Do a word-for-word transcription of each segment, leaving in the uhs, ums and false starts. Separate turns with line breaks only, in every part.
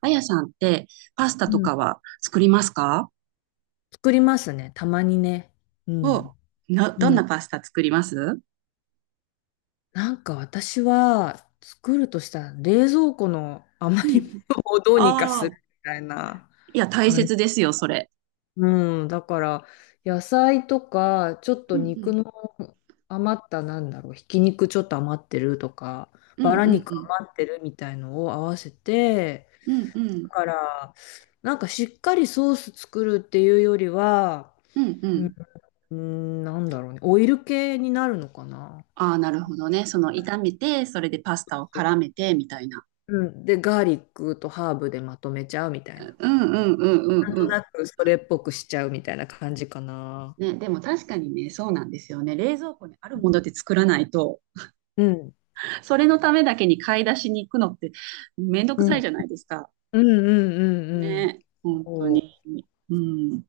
あやさんってパスタ
う
と
ん、
かは作りますか？
作りますね。たまにね。う
お、
ん。
な、
う
どんな
ん。
パスタ作ります？
なんか私は作るとしたら冷蔵庫の
う
余り物を
ん、
どうにかす
ああ、
るみたいな
いや、大
感じ。
切ですよ、それ。
うん。だから野菜とか、ちょっ
う
と
ん、う
肉
ん、
の余った、なんだろう、ひき肉ちょっと余ってるとか、
うん、
バラ
う
肉
ん、
余ってるみたいのを合わせて、
うん、うん、うん、
だから、なんかしっかりソース作るっていうよりは、
うんうん。
うーん、なんだろうね。オイル系になるのかな。
ああ、なるほどね。その炒めて、それでパスタを絡めて、みたいな。
うん。で、ガーリックとハーブでまとめちゃうみたい
う
な。
ん、うん、うん、うん、
なん
う
と
ん。
なくそれっぽくしちゃうみたいな感じかな。
ね、でも確かにね、そうなんですよね。冷蔵庫にあるもので作らないと、
うん。
それのためだけに買い出しに行くのってめんど
う
くさい
ん。
じゃないですか。
うんうんうんうん。
ね、本当
そ
に。うん。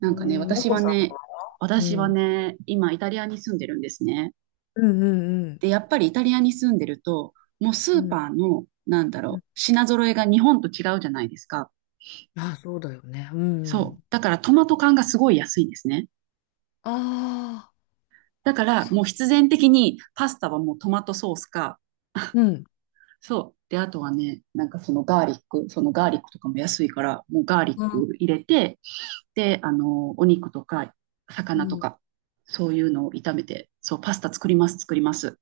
な
う。え
んかね、
ー、ま
私
こ
は
さんは。
ね、
う
私は
ん。
ね、今イタリアに住んでるんですね。
うんうんうん。
で、やっぱりイタリアに住んでると、もうス
う
ー
ん。
パーの、なんだ
うん。
ろう、品揃えが日本と違うじゃないですか。
あ、そうだよね。う
そう。
ん。
だからトマト缶がすごい安いんですね。
ああ、
だから
そ
もう必然的にパスタはもうトマトソースか、
う。うん。
そう。で、あとはね、なんかそのガーリック、そのガーリックとかも安いから、もうガーリッ
うん。
ク入れて、で、あの、お肉とか
う
魚と
ん。
か、そういうのを炒めて、そう、パスタ作ります、作ります。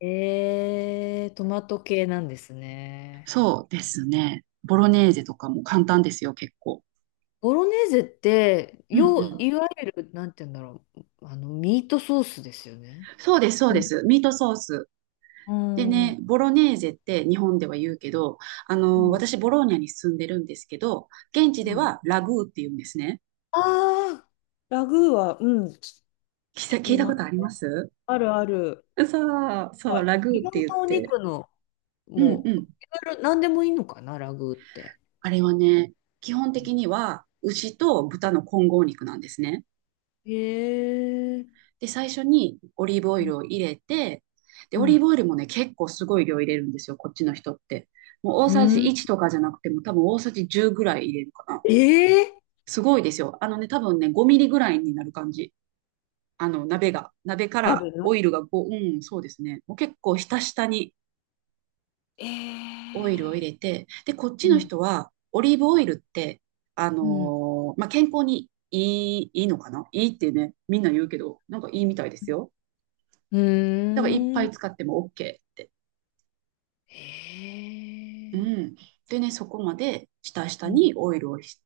えー、トマト系なんですね。
そうですね。ボロネーゼとかも簡単ですよ、結構。
ボロネーゼって、
うんう
よう、
ん。
いわゆる、なんて言うんだろう、あの、ミートソースですよね。
そうです、そう
う
で
ん。
す。ミートソース。
う
で
んう
ね、
ん。
ボロネーゼって日本では言うけど、あの、私、ボローニャに住んでるんですけど、現地ではラグーって言うんですね。
ああー、ラグーは、うん、聞
聞いた聞
き
いた
ま
こ
す
とあり
ね。
ます。
あるある。
そう、そ
は
う、ラ
い。い
グーっ
ろん
て言
な
っ
お
て。
肉の、
うん
も
う
う、
ん。
いろいろ、なんでもいいのかな、ラグーって。
あれはね、基本的には牛と豚の混合肉なんですね。
へえ。
で、最初にオリーブオイルを入れて、で、
う
オリー
ん。
ブオイルもね、結構すごい量入れるんですよ、こっちの人って。もう大
う
さじ
ん。
いちとかじゃなくても、多分大さじじゅうぐらい入れるかな。
ええー。
すごいですよ。あのね、多分ね、ごミリぐらいになる感じ。あの、鍋が。鍋から
鍋の。
オイルがご、うん、そうですね。もう結構ひたひたに
え
オイルを入
え
れて、で、こっ
ー。
ち
う
の
ん。
人は、オリーブオイルって、あ
うん。
のーまあ、健康にいい、いいのかないいってね、みんな言うけど、なんかいいみたいですよ。
う
だからいっぱ
ーん。
い使っても OK って。
へ
う
え。
ん。でね、そこまで下
う
下
ん、
にオイルをひ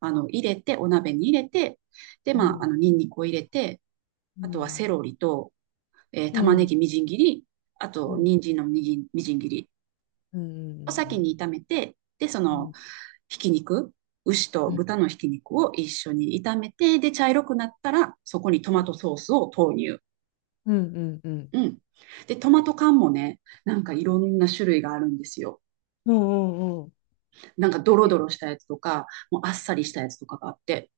あの入れて、お鍋に入れて、で、
う
まあ、あ
ん、
の、ニンニクを入れて、
う
あとはセ
ん、
ロリと、えー
う
玉ね
ん、
ぎみじん切り、あ
う
と、
ん、
人参のみじんみじん切り
うん、う
を
ん、う
先
ん、
に炒めて、で、そ
う
の、
ん、
ひき肉、牛と
うん、
豚のひき肉を一緒に炒めて、で、茶色くなったら、そこにトマトソースを投入。
うん、
うん。で、トマト缶もね、なんかいろんな種類があるんですよ。
うん、うん、
なんかドロドロしたやつとか、もうあっさりしたやつとかがあって。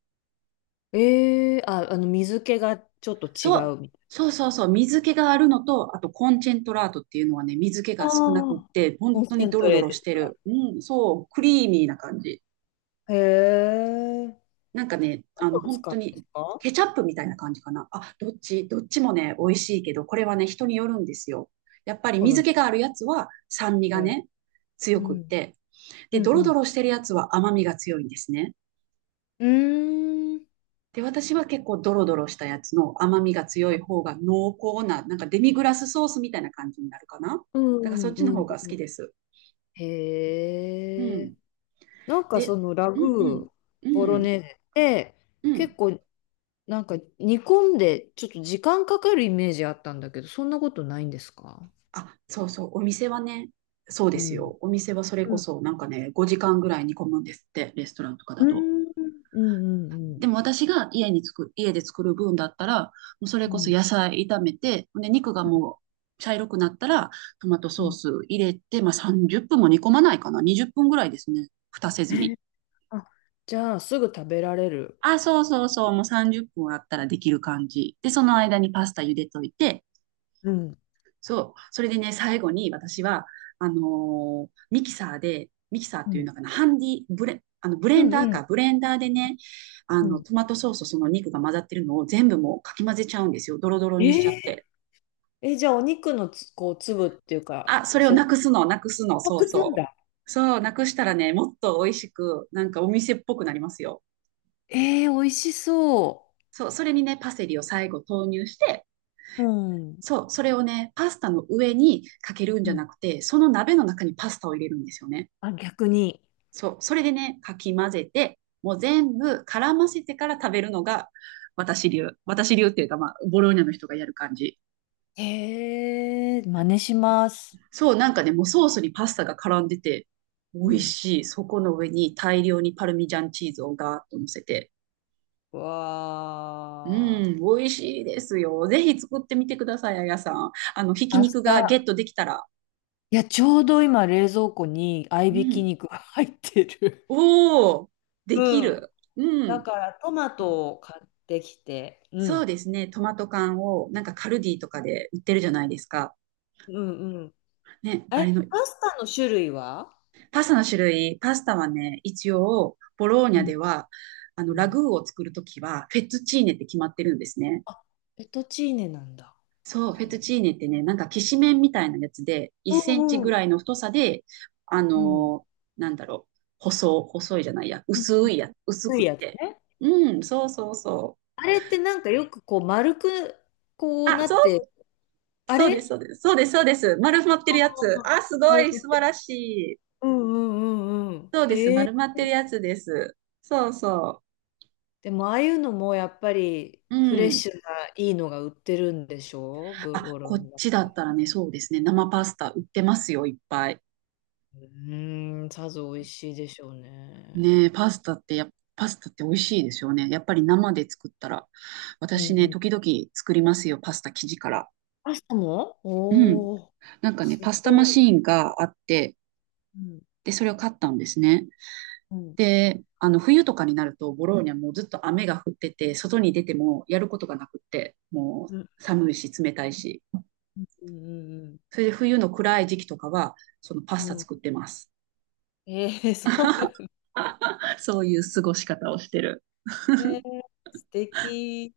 ええー。あ、あの、水気がちょっと違
そう、
うみたい
そうそうそう、水気があるのと、あとコンチェントラートっていうのはね、水気
な。
が
あ
少なくっ
あ、
て、
コ
本
ン
当
セ
に
ン
ド
ト
ロ
レ
ド
ー
ロ
テ
してる。うん、そう、クリーミーな感じ。
ッド。へえ。何
なんかね、あの、
を
本
使う
当
んで
に
すか？
ケチャップみたいな感じかな。あ、どっち、どっちもね、美味しいけど、これはね、人によるんですよ。やっぱり
好
水
み
気があるやつは酸味が
で。
ね、強
う
くっ
ん、
て、
う
で、ドロド
ん、
ロしてるやつは甘みが強いんですね。
うん。うーん、
で、私は結構ドロドロしたやつの甘みが強い方が濃厚な、なんかデミグラスソースみたいな感じになるかな。
う
だからそ
ん、
っ
う
ちの
んう
方が好
ん。
きです。う
へえ。
ん。
なんかそ
で、
のラ
うんう
グ
ん、
ー、
う
ボロ
ん、
ネーゼって、
うん。
結構なんか煮込んでちょっと時間かかるイメージあったんだけど、そんなことないんですか？
あ、そうそう、お店はね、そう
う
です
ん。
よ。お店はそれ
う
こ
ん
そなんかね、ごじかんぐらい煮込むんですって、レストランとか
う
だと。
んうんうんうん。
でも私が家に作、家で作る分だったら、もうそれ
う
こそ
ん
野菜炒めて、で、肉がもう茶色くなったら、トマト
う
ソー
ん。
ス入れて、まあさんじゅっぷんも煮込まないかな。にじゅっぷんぐらいですね。蓋せ
え
ずに。
ー。あ、じゃあ、すぐ食べられる。
あ、そうそうそう。もうさんじゅっぷんあったらできる感じ。で、その間にパスタ茹でといて、
うん。
そう。それでね、最後に私は、あのーミキサーで、ミキサーっ
う
ていう
ん。
のかな、ハンディ、ブレ、あのブレ
う
ン
ん
ダー
うん
か、ブレンダーでね、あ
う
の、
ん。
トマトソースとその肉が混ざってるのを全部もうかき混ぜちゃうんですよ。ドロドロにしちゃっ
えー。
て。
え、じゃあ、お肉のつ、こう、粒っていうか、
あ、それをな
触
くすの、なくすの、そう
覚なん
そ
だ。
う。そう、なくしたらね、もっと美味しく、なんかお店っぽくなりますよ。
えー、美味しそ
そう、それにね、パセリを最後投入して、
う。うん。
そう、それをね、パスタの上にかけるん
う
じゃ
ん。
なくて、その鍋の中にパスタを入れるんですよね。
あ、逆に。
そう、それでね、かき混ぜて、もう全部絡ませてから食べるのが私流。私流っていうか、まあ、ボローニャの人がやる感じ。
えー、真似します。
そう、なんかね、もうソースにパスタが絡んでて、美
う
味
ん。
しい。そこの上に大量にパルミジャンチーズをガーッと乗せて。う
わ
ん、美味しいですよ。ぜひ作ってみてください、あやさん。あの、ひき
あ。明
肉がゲ
日、
ットできたら。
いや、ちょうど今、冷蔵庫に合い
う
びき
ん。
肉が入ってる。
おー、でき
うん。
る。う
だ
ん。
からトマトを買ってきて、う
そう
ん。
ですね。トマト缶を、なんかカルディとかで売ってるじゃないですか。
うんうん。
ね、あ
え、
れの。
パスタの種類は？
パスタの種類、パスタはね、一応、ボロー
う
ニャ
ん
では、あの、
う
ラ
ん。
グーを作るときは、フェットチーネって決まってるんですね。
あ、ペトチーネなんだ。
そう、フェット
ほ。
チーネってね、なんか、きしめんみたいなやつで、1
う
センチ
んうん
ぐら
う。
いの太さで、あ
うん。
のーなんだろう、細、細いじゃないや、
うん。
薄いや、薄
薄
く
い
っ
やつ
て。
ね。
うん、そうそうそう。
あれってなんかよくこう丸くこう
あ、
な
そ
っ
う、
て、あ
そうです、そ
れ、
うです、そうです、そうです。丸まってるやつ。あ、す
あ
ご
れ、
い、素晴らしい。
うんうんうんうん。
そうです、
へえ。
丸まってるやつです。そうそ
でもああいうのもやっぱり
う。う
フレッ
ん。
シュないいのが売ってるんでしょ？ブ
あ、
ローロ
こっ
ンだっ
ちだ
たら。
ったらね、そうですね。生パスタ売ってますよ、いっぱい。
うーん、さぞ美味しいでしょうね。
ねえ、パスタってや、パスタって美味しいですよね。やっぱり生で作ったら。
う
私
ん
ね、
うん。
時々作りますよ、パスタ生地から。
パスタも。
うん。
おおー、
なんかね、
す
パスタマ
ごい。
シーンがあって、
うん、
で、それを買ったんですね。
うん、
で、あの、冬とかになると、ボローニャもうずっと雨が降ってて、外に出てもやることがなくって、も
うん、
う寒いし、冷たいし。
うん、うん
それで冬の暗い時期とかは、そのパス
うん。
タ
う
作っ
ん。
てます。
えー、そうなんだ。
そういう過ごし方をしてる。
えー、素敵。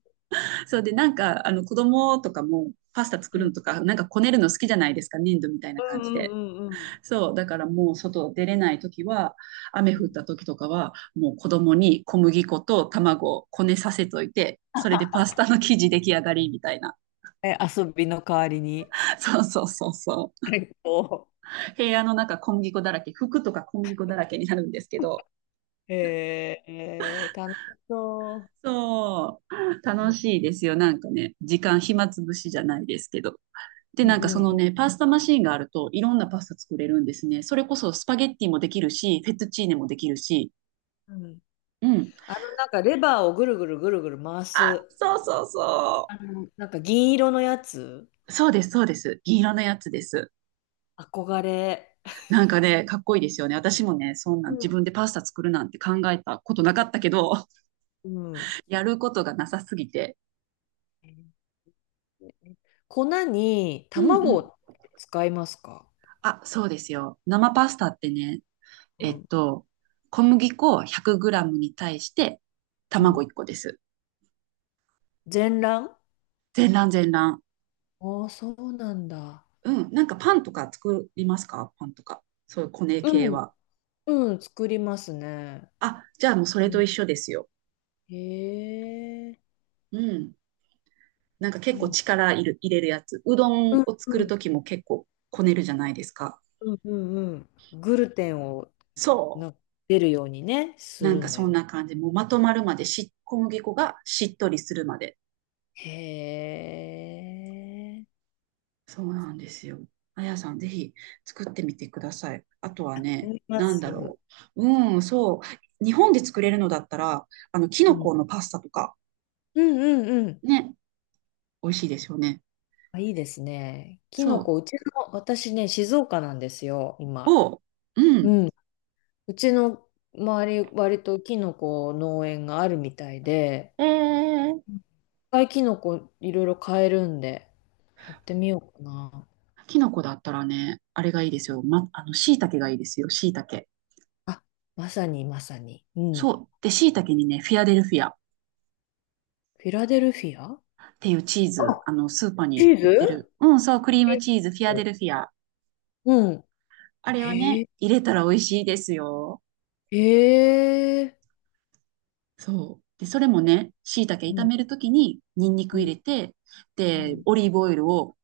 そうで、なんか、あの、子供とかも、パスタ作
う
る
ん、
のとか、なんかこねるの好きじゃないですか、粘土みたい
う
な感じ
んう
で。
んうん
そう、だからもう外出れないときは、雨
う
降っ
ん。
たときとかは、もう子供に小麦粉と卵をこねさせといて、それでパスタの生地出来上がりみたいな。
え、遊びの代わりに。
そうそうそうそ
最高。
う。部屋の中小麦粉だらけ、服とか小麦粉だらけになるんですけど、
えー、えー楽しそ
そう、
う。う
楽
ん
しいですよ、なんかね、時間暇つぶしじゃないですけど。で、
う
なんかそ
ん
の
う
ね、パスタマシーンがあると、いろんなパスタ作れるんですね。それこそスパゲッティもできるし、フェットチーネもできるし。
んうん。
うん。
あのなんかレバーをぐるぐるぐるぐる回
あ、
す、
そうそうそ
あの、なんか銀色のやつ、
う。そうです、そうです。銀色のやつです。
憧れ。
なんかね、かっこいいですよね。私もね、そんな
う
ん自
ん。
分でパスタ作るなんて考えたことなかったけど、
うん。
やることがなさすぎて。
粉に
うんう
卵
ん。
を使いますか？
あ、そうですよ。生パスタってね、
う
えっ
ん。
と、小麦粉 ひゃくグラム に対して
う
卵
ん。
いっこです。
全卵？
全卵全卵。
ああ、そうなんだ。
うん、なんかパンとか作りますか、パンとか。そういうコネ
う
系
ん。
は。
うん、作りますね。
あ、じゃあもうそ
う
れ
ん。
と一緒ですよ。
へえ。
うん。なんか
い
結構
い。
力いる、入れるやつ。うど
う
ん
ん
を
う
作
ん
る
う
と
ん
きも結構こねるじゃないですか。
うんうん。グルテンを
そ
な出るようにね、
う。
す
なん
る
か
んだ
そ
よ
ん
ね。
な感じ。もうまとまるまでし、小麦粉がしっとりするまで。
へえ。
そうなんですよ。あやさん、ぜひ作ってみてください。あとはね、
思いま
なんだ
す。
ろう。うん、そう。日本で作れるのだったら、あの、キ
う
ノ
ん、う
コ
ん
のパスタとか、
うんうん。
ね、美味しいですよね。
あ、いいですね。キノ
そう。
コ、うちの、私ね、静岡なんですよ、今。
を、う
う
ん、
ん。うちの周り、割とキノコ農園があるみたいで、
ええー、
いっぱいキノコいろいろ買えるんで、やってみようかな。
キノコだったらね、あれがいいですよ。ま、あの、椎茸がいいですよ、椎茸。
あ、まさにまさに。うん。
そう。で、椎茸にね、フィアデルフィアっ
フィラデルフィア。
ていうチー
あ、
ズ、あの、スーパーに
チー
売ってる。
ズ。
うん、そう、クリーム
チ
チーズ、フィ
ー
アデ
ズ。
ルフィア。
うん。
あれを
へ
ね、
え、
入れたら美味しいですよ。
へえ。
そう。で、それもね、椎茸
う
炒
ん、
めるときに、ニンニ
う
ク
ん、
入れて、
う
で、
ん。
オリーブオイルを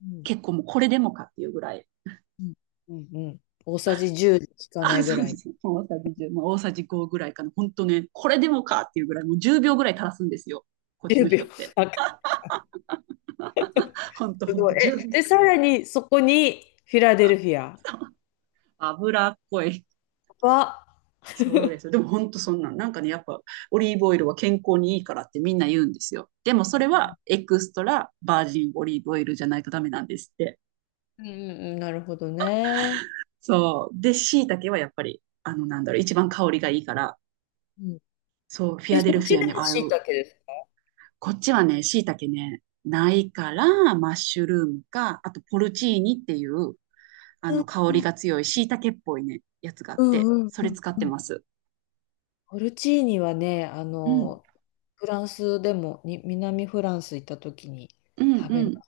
うん
結構もうこれでもかっていうぐらい。
うんうんうん。大さじじゅうで効かな
あ、
い
そ
ぐ
うで
らい。
す。大さじいち、まあ、大さじごぐらいかな。本当ね、これでもかっていうぐらい、もうじゅうびょうぐらい垂らすんですよ、こっち
10
の人
秒。
って。
あ、
本当
す
本
ご
当、
い。
いちびょう。じ
え、
ゅうびょ
え、
う。
さらにそこにフィラデルフィア
そう、脂っこい。
は、
そうです。でも本当そんなん。なんかね、やっぱオリーブオイルは健康にいいからってみんな言うんですよ。でもそれはエクストラバージンオリーブオイルじゃないとダメなんですって。
うんうんうん、なるほどね。
そう。で、椎茸はやっぱり、あの、なんだろう、一番香りがいいから、
うん、
そう、フィ
え、
アデ
そ
ル
っ
フ
ち
ィア
で
に
も
ああい
椎
う。
茸ですか？
こっちはね、椎茸ね、ないから、マッシュルームか、あとポルチーニっていう、あ
うん
の、香りが強い椎茸っぽいね、やつがあっ
う
て、
んうん
それ使っ
う
て
ん。
ます。
ポルチーニはね、あ
うん、
の、フランスでも、に、南フランス行った時に
うん、
食
う
べ
ん。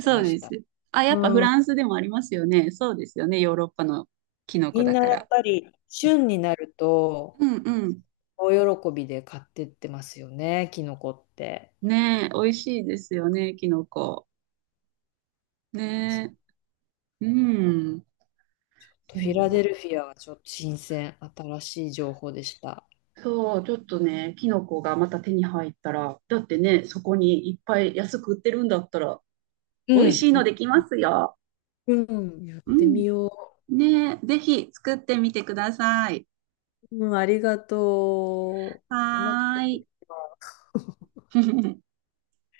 そう
まし
で
た。
す。あ、やっぱフ
うん。
ランスでもありますよね。そうですよね。ヨーロッパのキノコ
みん
だ
な
か
やっ
ら。
ぱり、旬になると、
うんうん。
大喜びで買ってってますよね、キノコって。
ねえ、美味しいですよね、キノコ。
そ
ねえ。う
う。
ん。
ちょっとフィラデル
そ
フィアはちょっと新鮮、新しい情報でした。
う。そう、ちょっとね、キノコがまた手に入ったら、だってね、そこにいっぱい安く売ってるんだったら、
う
美味
ん。
しいのできますよ。
うん、やっ
う
てみ
ん。
よ
ねえ、ぜひ作ってみてください。
う。うん、ありがとう。お腹
は
減
ー
ってき
い。
た。